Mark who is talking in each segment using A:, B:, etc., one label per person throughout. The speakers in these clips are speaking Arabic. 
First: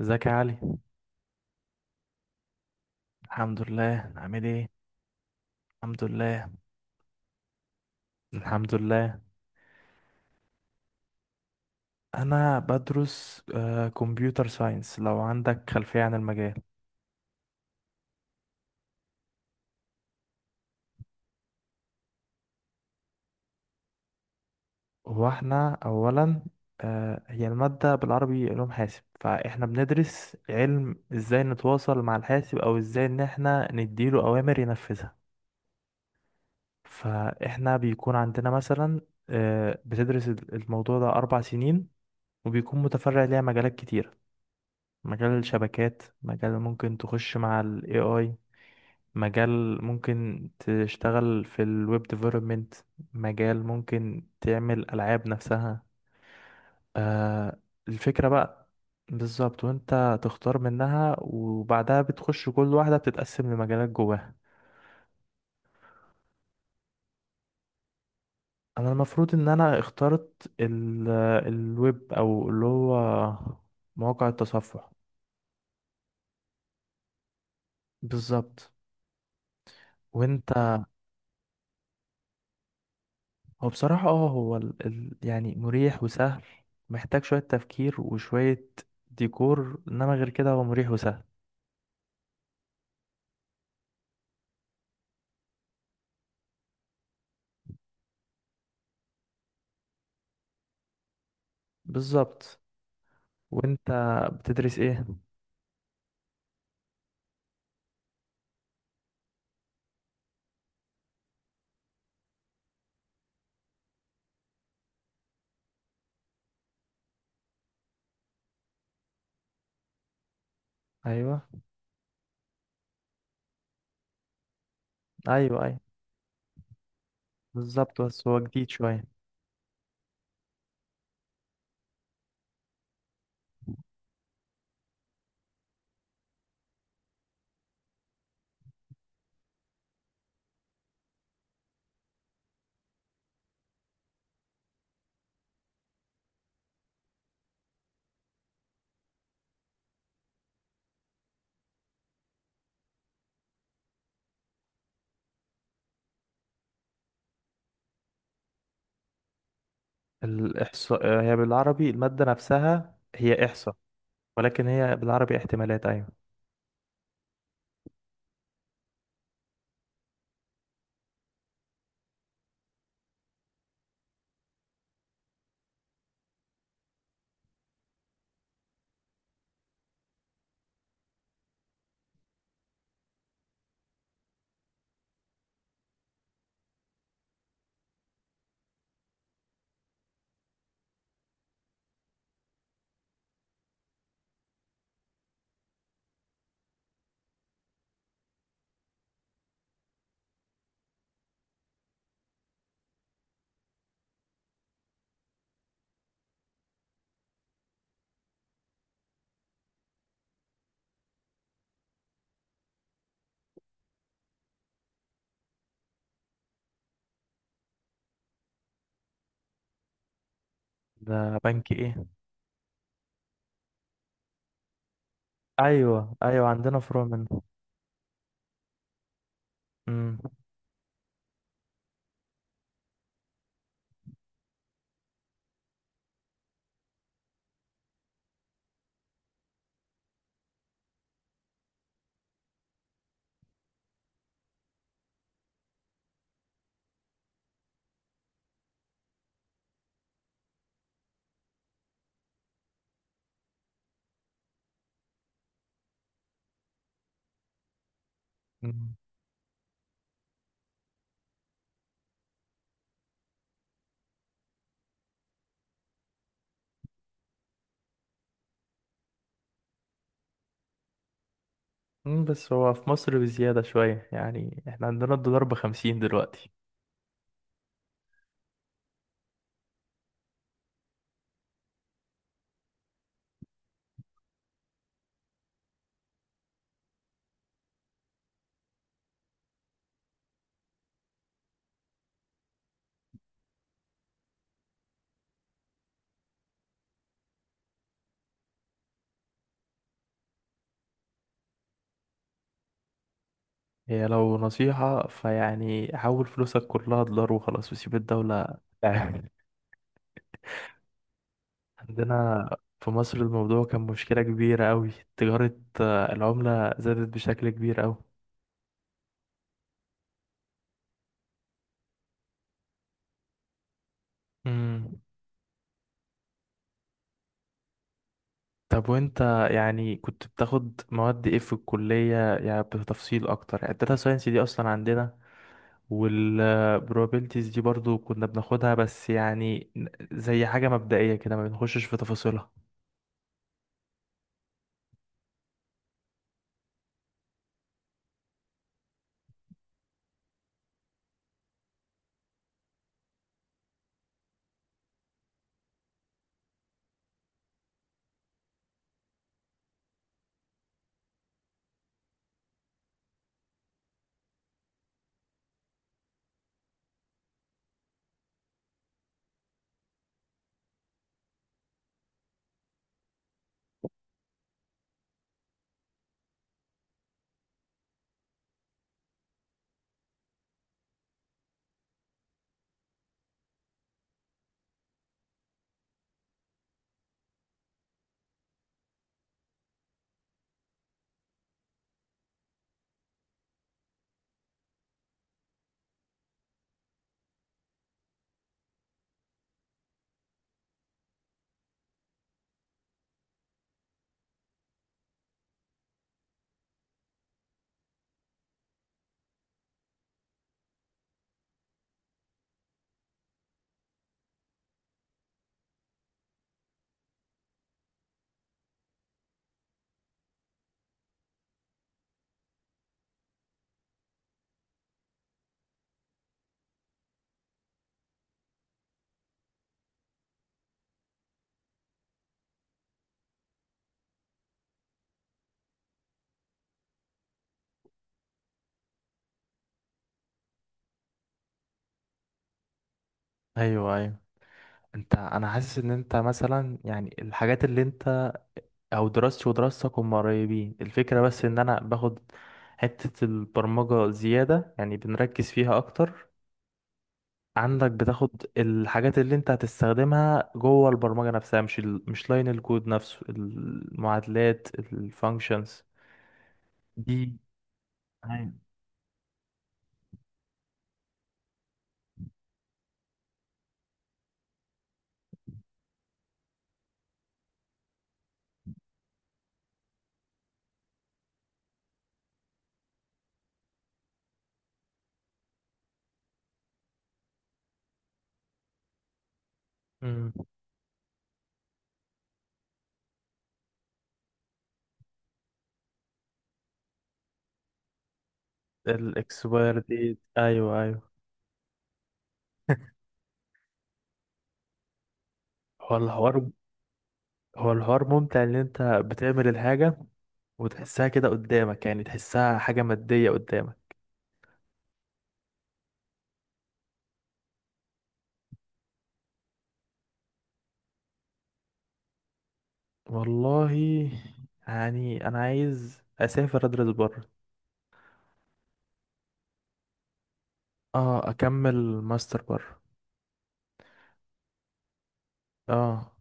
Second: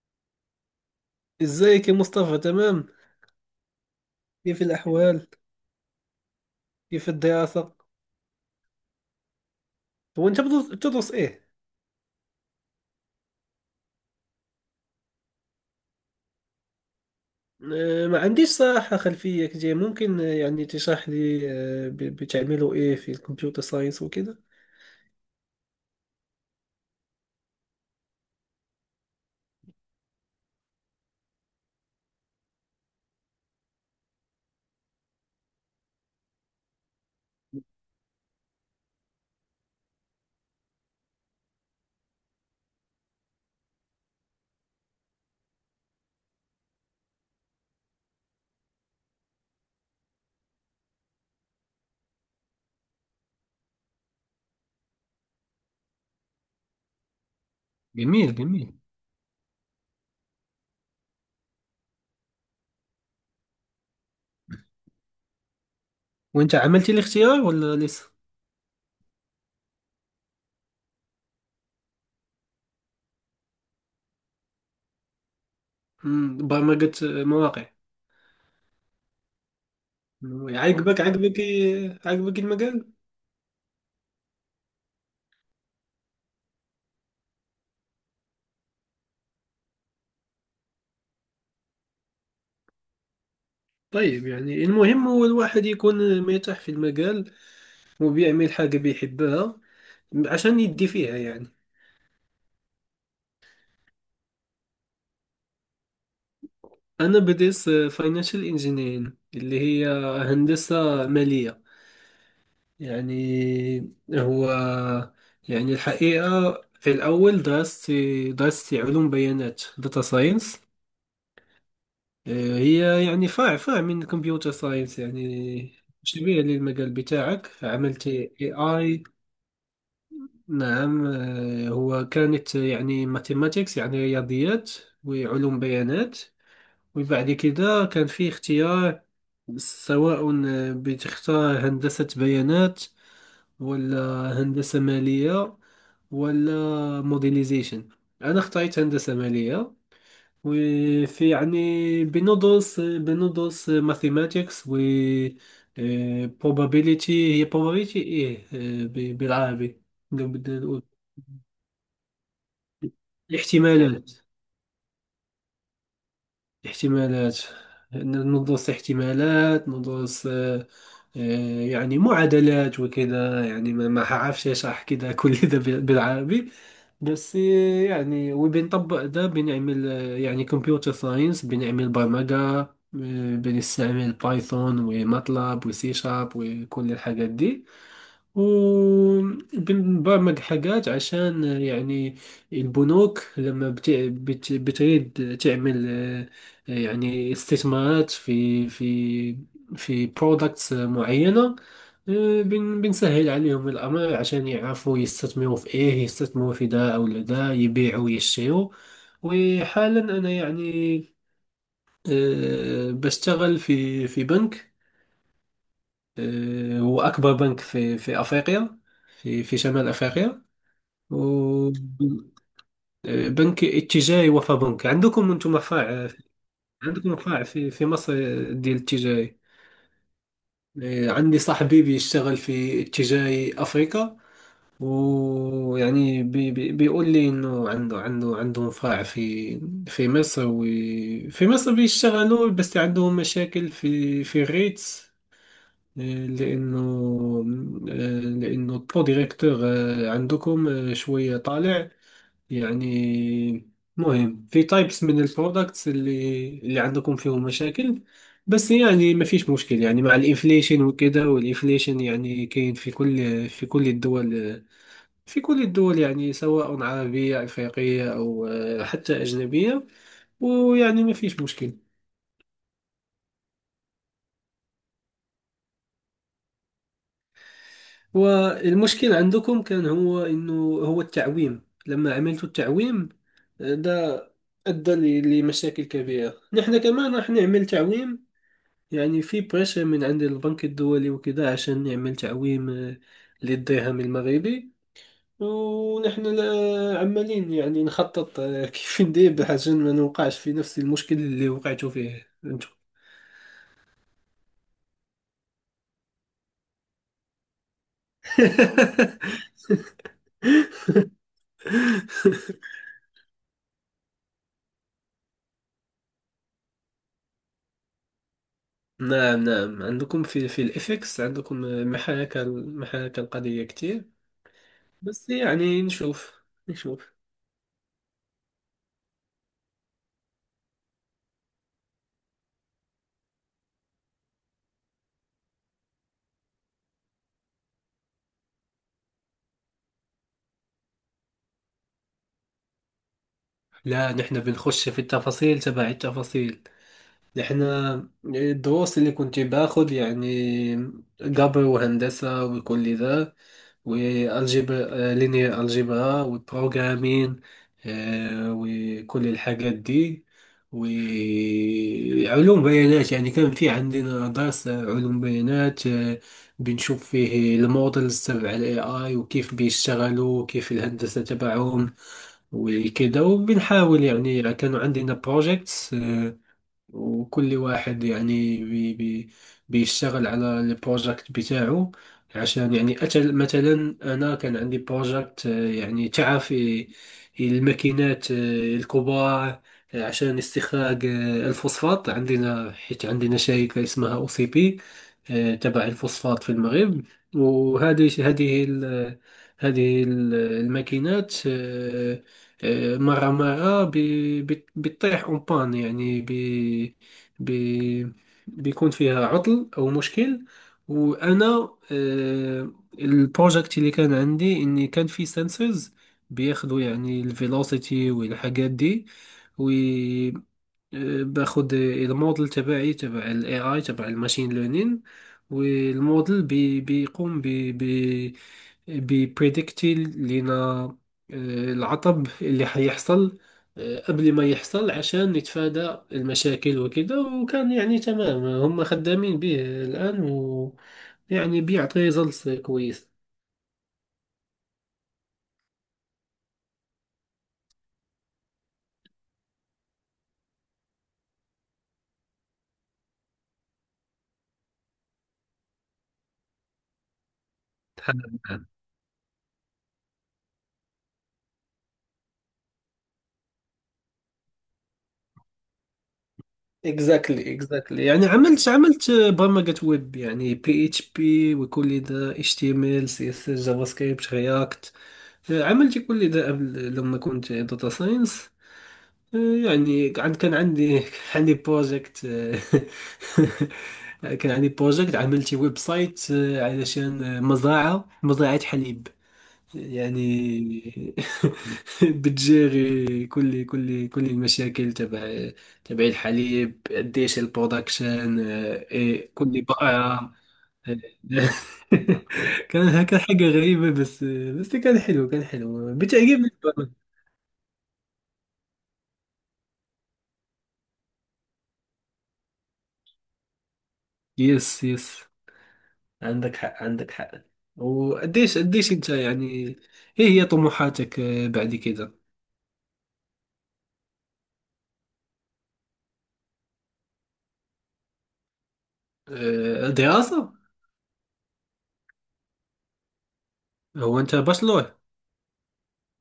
A: ازيك يا علي؟
B: ازيك يا مصطفى؟ تمام،
A: الحمد لله، عامل
B: كيف
A: ايه؟
B: الأحوال؟
A: الحمد لله.
B: كيف الدراسة؟
A: الحمد لله.
B: هو أنت بتدرس تدرس إيه؟
A: انا بدرس كمبيوتر ساينس. لو عندك خلفية عن المجال.
B: آه، ما عنديش صراحة خلفية كتير. ممكن يعني تشرح لي بتعملوا إيه في الكمبيوتر ساينس وكذا؟
A: هو احنا اولا، هي المادة بالعربي علوم حاسب، فاحنا بندرس علم ازاي نتواصل مع الحاسب او ازاي ان احنا نديله اوامر ينفذها. فاحنا بيكون عندنا مثلا، بتدرس الموضوع ده 4 سنين وبيكون متفرع ليها مجالات كتير. مجال الشبكات، مجال ممكن تخش مع ال AI، مجال ممكن تشتغل في ال Web Development، مجال ممكن تعمل ألعاب نفسها. آه الفكرة
B: جميل
A: بقى.
B: جميل.
A: بالظبط، وانت تختار منها وبعدها بتخش كل واحدة بتتقسم لمجالات جواها.
B: وأنت عملتي الاختيار ولا لسه؟
A: انا المفروض ان انا اخترت ال الويب، او اللي هو مواقع التصفح.
B: برمجة، مواقع.
A: بالظبط. وانت.
B: والله عجبك عجبك المجال؟
A: هو بصراحة هو يعني مريح وسهل. محتاج شوية تفكير وشوية ديكور، انما غير كده هو مريح وسهل.
B: طيب، يعني المهم هو الواحد يكون مرتاح في المجال وبيعمل حاجة بيحبها عشان يدي فيها يعني.
A: بالظبط. وانت بتدرس ايه؟
B: أنا بديت فاينانشال انجينيرينج، اللي هي هندسة مالية. يعني هو، يعني الحقيقة في الأول درست، درست علوم بيانات، داتا ساينس.
A: ايوه،
B: هي يعني فرع من كمبيوتر ساينس
A: ايوه،
B: يعني،
A: ايوه.
B: شبيه للمجال بتاعك.
A: بالظبط،
B: عملت
A: بس
B: اي
A: هو جديد
B: اي.
A: شوية.
B: نعم. آه، هو كانت يعني ماثيماتيكس، يعني رياضيات وعلوم بيانات. وبعد كده كان فيه اختيار، سواء بتختار هندسة بيانات، ولا هندسة مالية، ولا موديليزيشن. أنا اخترت هندسة مالية. وفي يعني، بندرس ماثيماتيكس، و probability. هي probability إيه بالعربي؟ نقدر نقول
A: الاحصاء، هي بالعربي المادة نفسها هي احصاء.
B: احتمالات.
A: ولكن هي بالعربي احتمالات، ايوه.
B: احتمالات. ندرس احتمالات، ندرس آه، يعني معادلات وكذا. يعني ما حعرفش اشرح كذا. كل ده بالعربي. بس يعني وبنطبق ده. بنعمل يعني كمبيوتر ساينس، بنعمل برمجة. بنستعمل بايثون وماتلاب وسي شارب وكل الحاجات دي. وبنبرمج حاجات عشان يعني البنوك لما بتريد تعمل يعني استثمارات في في برودكتس معينة. آه، بنسهل عليهم الأمر عشان يعرفوا يستثمروا في إيه، يستثمروا في ده أو ده، يبيعوا ويشتروا. وحالا أنا يعني بشتغل في بنك. آه، هو أكبر بنك في أفريقيا، في شمال أفريقيا. و
A: ده بنك ايه؟
B: بنك اتجاهي. وفبنك عندكم أنتم فرع،
A: ايوه، ايوه، عندنا فروع
B: عندكم
A: منه.
B: فرع في مصر، ديال اتجاهي.
A: امم.
B: آه، عندي صاحبي بيشتغل في اتجاهي أفريقيا، ويعني بي بي بيقول لي إنه عندهم فرع في في مصر، وفي مصر بيشتغلوا، بس عندهم مشاكل في الريتس. لأنه، لأنه البرو ديريكتور عندكم شوية طالع، يعني مهم في تايبس من البرودكتس اللي عندكم فيهم مشاكل. بس
A: أمم.
B: يعني ما فيش مشكل يعني مع الانفليشن وكده. والانفليشن يعني كاين في كل، في كل الدول. في كل الدول يعني، سواء عربية أفريقية أو حتى أجنبية، ويعني ما فيش مشكل.
A: بس هو في مصر بزيادة شوية، يعني احنا عندنا الدولار بخمسين دلوقتي.
B: والمشكل عندكم كان هو انه، هو التعويم، لما عملت التعويم ده، ادى لمشاكل كبيره. نحن كمان راح نعمل تعويم، يعني في بريشر من عند البنك الدولي وكذا عشان نعمل تعويم للدرهم المغربي. ونحن عمالين يعني نخطط. آه، كيف ندير عشان ما نوقعش في نفس المشكل اللي وقعتوا فيه انتم.
A: هي لو نصيحة، فيعني حول فلوسك كلها دولار وخلاص وسيب الدولة. آه. عندنا في مصر الموضوع كان مشكلة كبيرة أوي. تجارة، العملة زادت بشكل كبير أوي.
B: نعم نعم. عندكم في الإفكس، عندكم محاكاة القضية كتير.
A: امم.
B: بس يعني نشوف، نشوف.
A: طب، وانت يعني كنت بتاخد مواد ايه في الكلية؟ يعني بتفصيل اكتر. يعني الداتا ساينس دي اصلا عندنا، والبروبابيلتيز دي برضو كنا بناخدها، بس يعني زي حاجة مبدئية كده ما بنخشش في تفاصيلها.
B: لا، نحن بنخش في التفاصيل، تبع التفاصيل. نحن الدروس اللي كنت باخذ يعني، قبر وهندسة وكل ذا، والجبر لينير، الجبرا، والبروغرامين، وكل الحاجات دي. وعلوم بيانات يعني، كان في عندنا درس علوم بيانات. آه، بنشوف فيه المودلز تبع الاي اي، وكيف بيشتغلوا وكيف الهندسة تبعهم وكده. وبنحاول يعني، كانوا عندنا بروجيكتس، وكل واحد يعني بي بي بيشتغل على البروجكت بتاعه عشان يعني أتل. مثلا أنا كان عندي بروجكت. آه، يعني تعرف الماكينات الكبار، آه، عشان استخراج الفوسفات. عندنا حيت عندنا شركة اسمها أو سي بي، آه، تبع الفوسفات في المغرب. وهذه، الماكينات، آه، مرة بتطيح اون بان، يعني بي بي بيكون فيها عطل أو مشكل. وأنا، آه، البروجكت اللي كان عندي إني كان في سنسورز بياخدوا يعني الفيلوسيتي والحاجات دي. باخد الموديل تبعي تبع الاي اي تبع الماشين ليرنين، والموديل بيقوم ب ببريدكتي لنا العطب اللي حيحصل قبل ما يحصل، عشان نتفادى المشاكل وكده. وكان يعني تمام، هم خدامين به الآن، ويعني بيعطي ريزلتس كويس.
A: ايوه، ايوه. انت، انا حاسس ان انت مثلا يعني الحاجات اللي انت، او دراستي ودراستك هم قريبين الفكرة، بس ان انا باخد حتة البرمجة زيادة يعني بنركز فيها اكتر. عندك بتاخد الحاجات اللي انت هتستخدمها جوه البرمجة نفسها، مش مش لاين الكود نفسه، المعادلات الفانكشنز دي.
B: اكزاكتلي اكزاكتلي. يعني
A: ايوه.
B: عملت برمجة ويب، يعني بي اتش بي وكل ذا، اتش تي ام ال، سي اس اس، جافا سكريبت، رياكت. عملت كل ذا قبل لما كنت داتا ساينس. يعني كان كان عندي كان عندي بروجكت. كان عندي بروجكت، عملت ويب سايت علشان مزرعة حليب يعني. بتجيري كل المشاكل تبع، تبع الحليب، قديش البرودكشن، آه، إيه، كل
A: الاكسباير ديت،
B: بقعة.
A: ايوه، ايوه.
B: كان هكا حاجة غريبة، بس بس كان حلو، كان حلو،
A: هو الحوار
B: بتعجبني البرمجة.
A: هو الحوار ممتع ان انت بتعمل الحاجة وتحسها كده قدامك، يعني تحسها حاجة مادية قدامك.
B: يس يس. عندك حق. وقديش قديش انت يعني، ايه هي طموحاتك بعد كده؟
A: والله، يعني أنا عايز أسافر أدرس بره.
B: آه، دراسة.
A: اه أكمل ماستر بره.
B: هو انت بشلور؟
A: اه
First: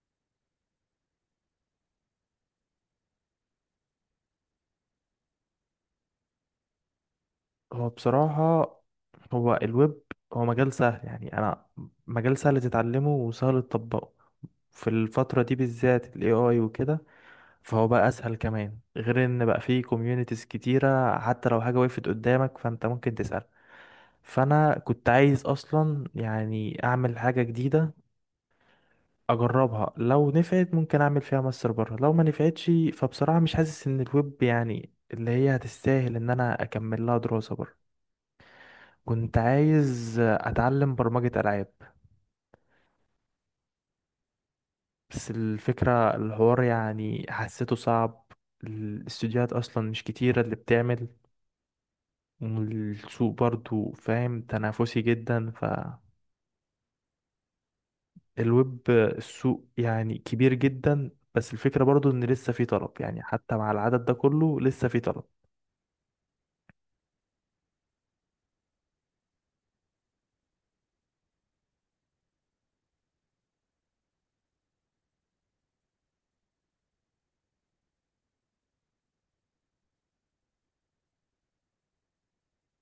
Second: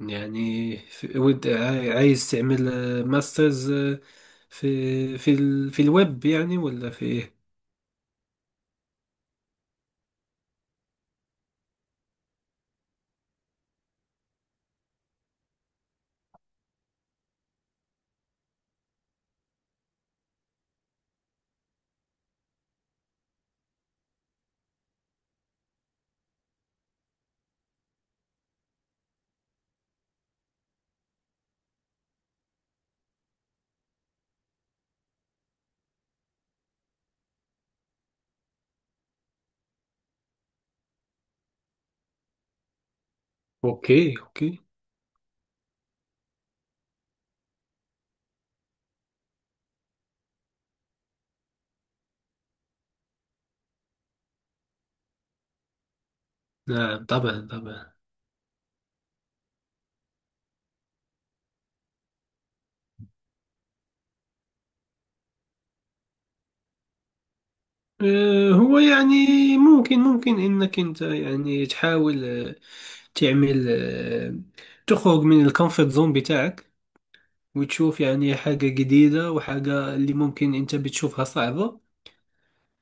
B: يعني عايز تعمل ماسترز في الويب يعني، ولا في ايه؟
A: هو بصراحة هو الويب هو مجال سهل. يعني أنا مجال سهل تتعلمه وسهل تطبقه. في الفترة دي بالذات ال AI وكده، فهو بقى أسهل كمان، غير إن بقى فيه كوميونيتيز كتيرة، حتى لو حاجة وقفت قدامك فأنت ممكن تسأل. فانا كنت عايز اصلا يعني اعمل حاجه جديده اجربها، لو نفعت ممكن اعمل فيها ماستر بره، لو ما نفعتش فبصراحة مش حاسس ان الويب يعني اللي هي هتستاهل ان انا اكمل لها دراسة بره. كنت عايز اتعلم برمجة العاب،
B: اوكي اوكي.
A: بس الفكرة الحوار يعني حسيته صعب. الاستوديوهات اصلا مش كتيرة اللي بتعمل، والسوق برضو فاهم تنافسي جدا فالويب.
B: نعم طبعا طبعا.
A: السوق يعني كبير جدا، بس الفكرة برضو ان لسه في طلب، يعني حتى مع العدد ده كله لسه في طلب.
B: آه، هو يعني، ممكن انك انت يعني تحاول تعمل تخرج من الكومفورت زون بتاعك، وتشوف يعني حاجة جديدة، وحاجة اللي ممكن انت بتشوفها صعبة،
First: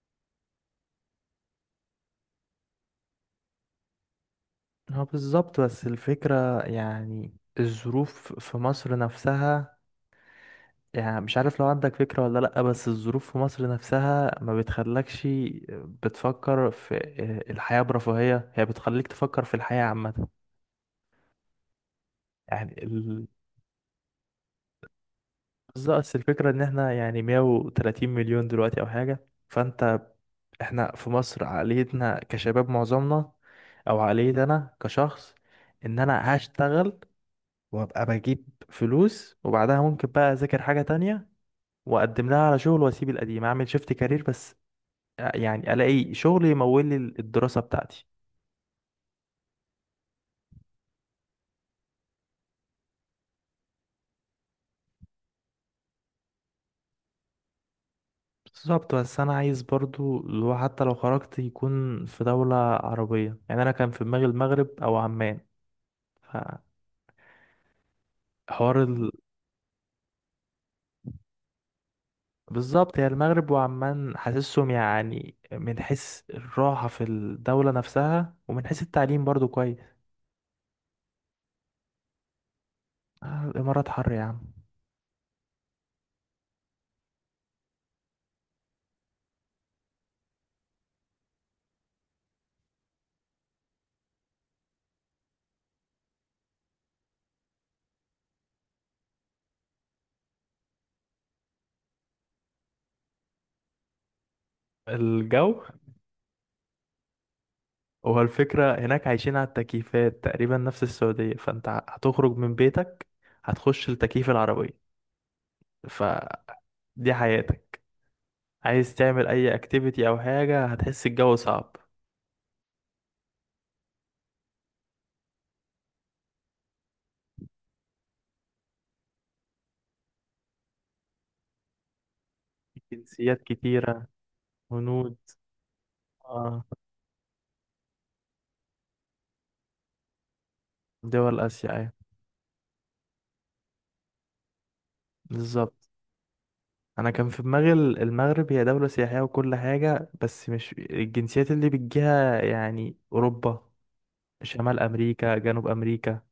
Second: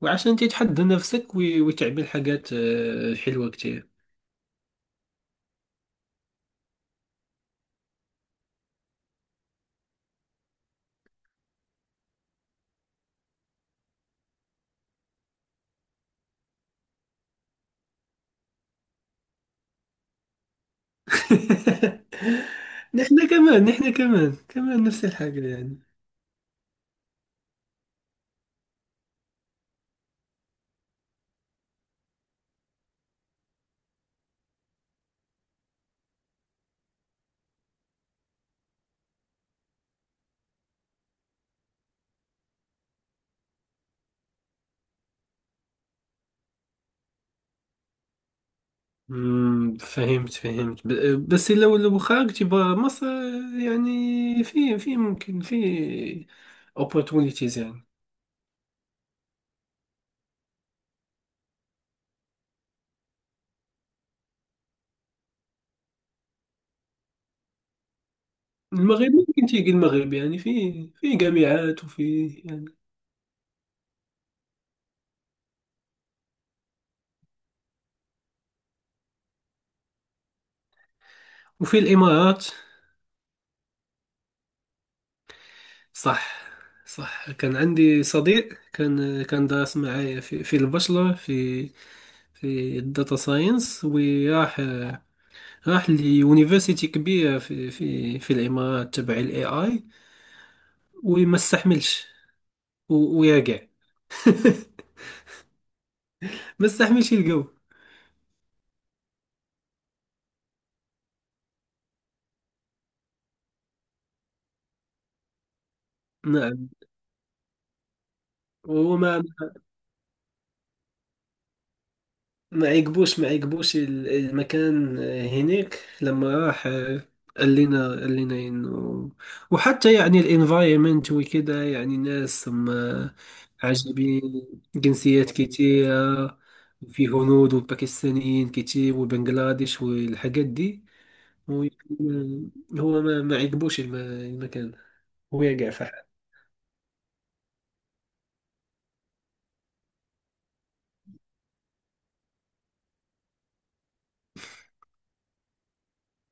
B: وعشان تتحدى نفسك وتعمل حاجات حلوة كتير.
A: اه، بالظبط، بس الفكرة يعني الظروف في مصر نفسها، يعني مش عارف لو عندك فكرة ولا لأ، بس الظروف في مصر نفسها ما بتخلكش بتفكر في الحياة برفاهية، هي بتخليك تفكر في الحياة عامة. يعني ال...
B: نحن كمان، نحن كمان نفس الحاجة يعني.
A: بس بس الفكرة ان احنا يعني 130 مليون دلوقتي او حاجة، فانت احنا في مصر عقليتنا كشباب معظمنا، او عقلية انا كشخص، ان انا هشتغل وابقى بجيب فلوس وبعدها ممكن بقى اذاكر حاجة تانية واقدم لها على شغل واسيب القديم اعمل شيفت كارير، بس يعني الاقي شغل يمول لي الدراسة بتاعتي.
B: مم، فهمت بس لو خرجت برا مصر يعني، في في ممكن في opportunities يعني.
A: بالظبط، بس انا عايز برضو لو حتى لو خرجت يكون في دولة عربية، يعني انا كان في دماغي المغرب او عمان. فحوار ال...
B: المغرب، ممكن تيجي المغرب، يعني في في جامعات وفي يعني.
A: بالظبط، هي المغرب وعمان حاسسهم يعني من حيث الراحة في الدولة نفسها، ومن حيث التعليم برضو كويس.
B: وفي الإمارات.
A: الامارات حر يا عم.
B: صح صح. كان عندي صديق، كان كان دارس معايا في البشرة، في في الداتا ساينس. وراح، راح ليونيفرسيتي كبيرة في الإمارات تبع الاي اي، وما استحملش، ويرجع.
A: الجو.
B: ما استحملش يلقاو.
A: هو الفكرة هناك عايشين على التكييفات تقريبا نفس السعودية، فانت هتخرج من بيتك هتخش التكييف العربية،
B: نعم.
A: فدي حياتك. عايز
B: وهو ما،
A: تعمل اي اكتيفيتي او حاجة هتحس الجو صعب.
B: ما عجبوش المكان هناك لما راح. قال لنا انه، وحتى يعني الانفايرمنت وكده، يعني ناس هم
A: جنسيات كتيرة.
B: عجبين،
A: هنود.
B: جنسيات كتيرة.
A: اه،
B: في هنود وباكستانيين كتير وبنجلاديش والحاجات دي.
A: دول
B: هو
A: اسيا، ايوه.
B: يكون- هو ما, ما عجبوش المكان، ويقع
A: بالظبط،
B: في حال.
A: انا كان في دماغي المغرب هي دولة سياحية وكل حاجة، بس مش الجنسيات اللي بتجيها يعني اوروبا شمال امريكا جنوب امريكا.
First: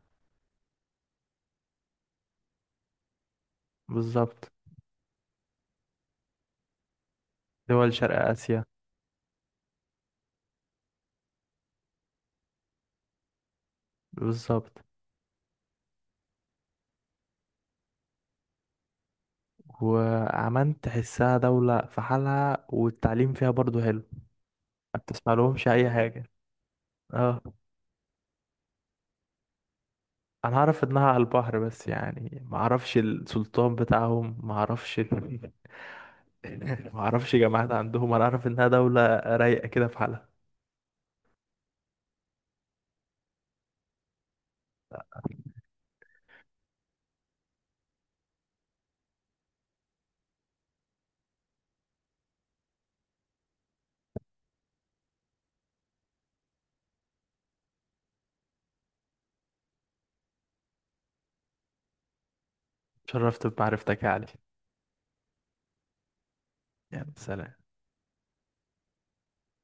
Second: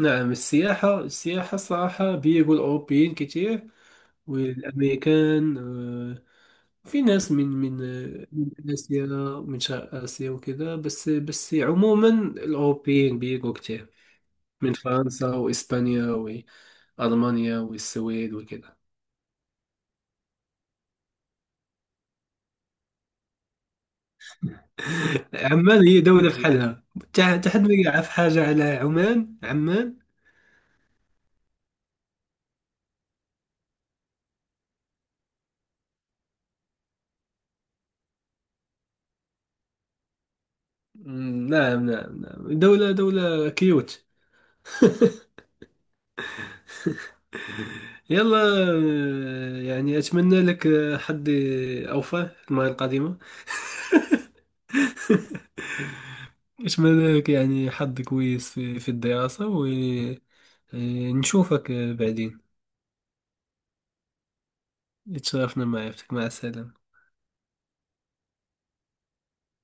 B: نعم. السياحة، السياحة الصراحة بيجوا الأوروبيين كتير،
A: بالظبط.
B: والأمريكان. آه، في ناس من من
A: دول شرق
B: من
A: اسيا.
B: آسيا، من شرق آسيا وكذا. بس بس عموما الأوروبيين بيجوا كتير، من
A: بالظبط،
B: فرنسا وإسبانيا وألمانيا والسويد وكذا.
A: وعمان تحسها دولة في حالها والتعليم فيها برضو حلو. ما بتسمع لهمش
B: عمان
A: أي
B: هي
A: حاجة.
B: دولة في حالها. تا
A: اه،
B: تا حد ما يعرف حاجة على عمان. عمان،
A: أنا أعرف إنها على البحر، بس يعني ما أعرفش السلطان بتاعهم، ما أعرفش ال... ما أعرفش جامعات عندهم، أنا أعرف إنها دولة رايقة كده في حالها.
B: مم، نعم دولة، دولة كيوت. يلا، يعني أتمنى لك حظ أوفى في المرة القادمة. أتمنى لك يعني حظ كويس في, في الدراسة، ونشوفك بعدين.
A: شرفت بمعرفتك يا علي.
B: اتشرفنا معرفتك، مع السلامة.
A: يلا سلام.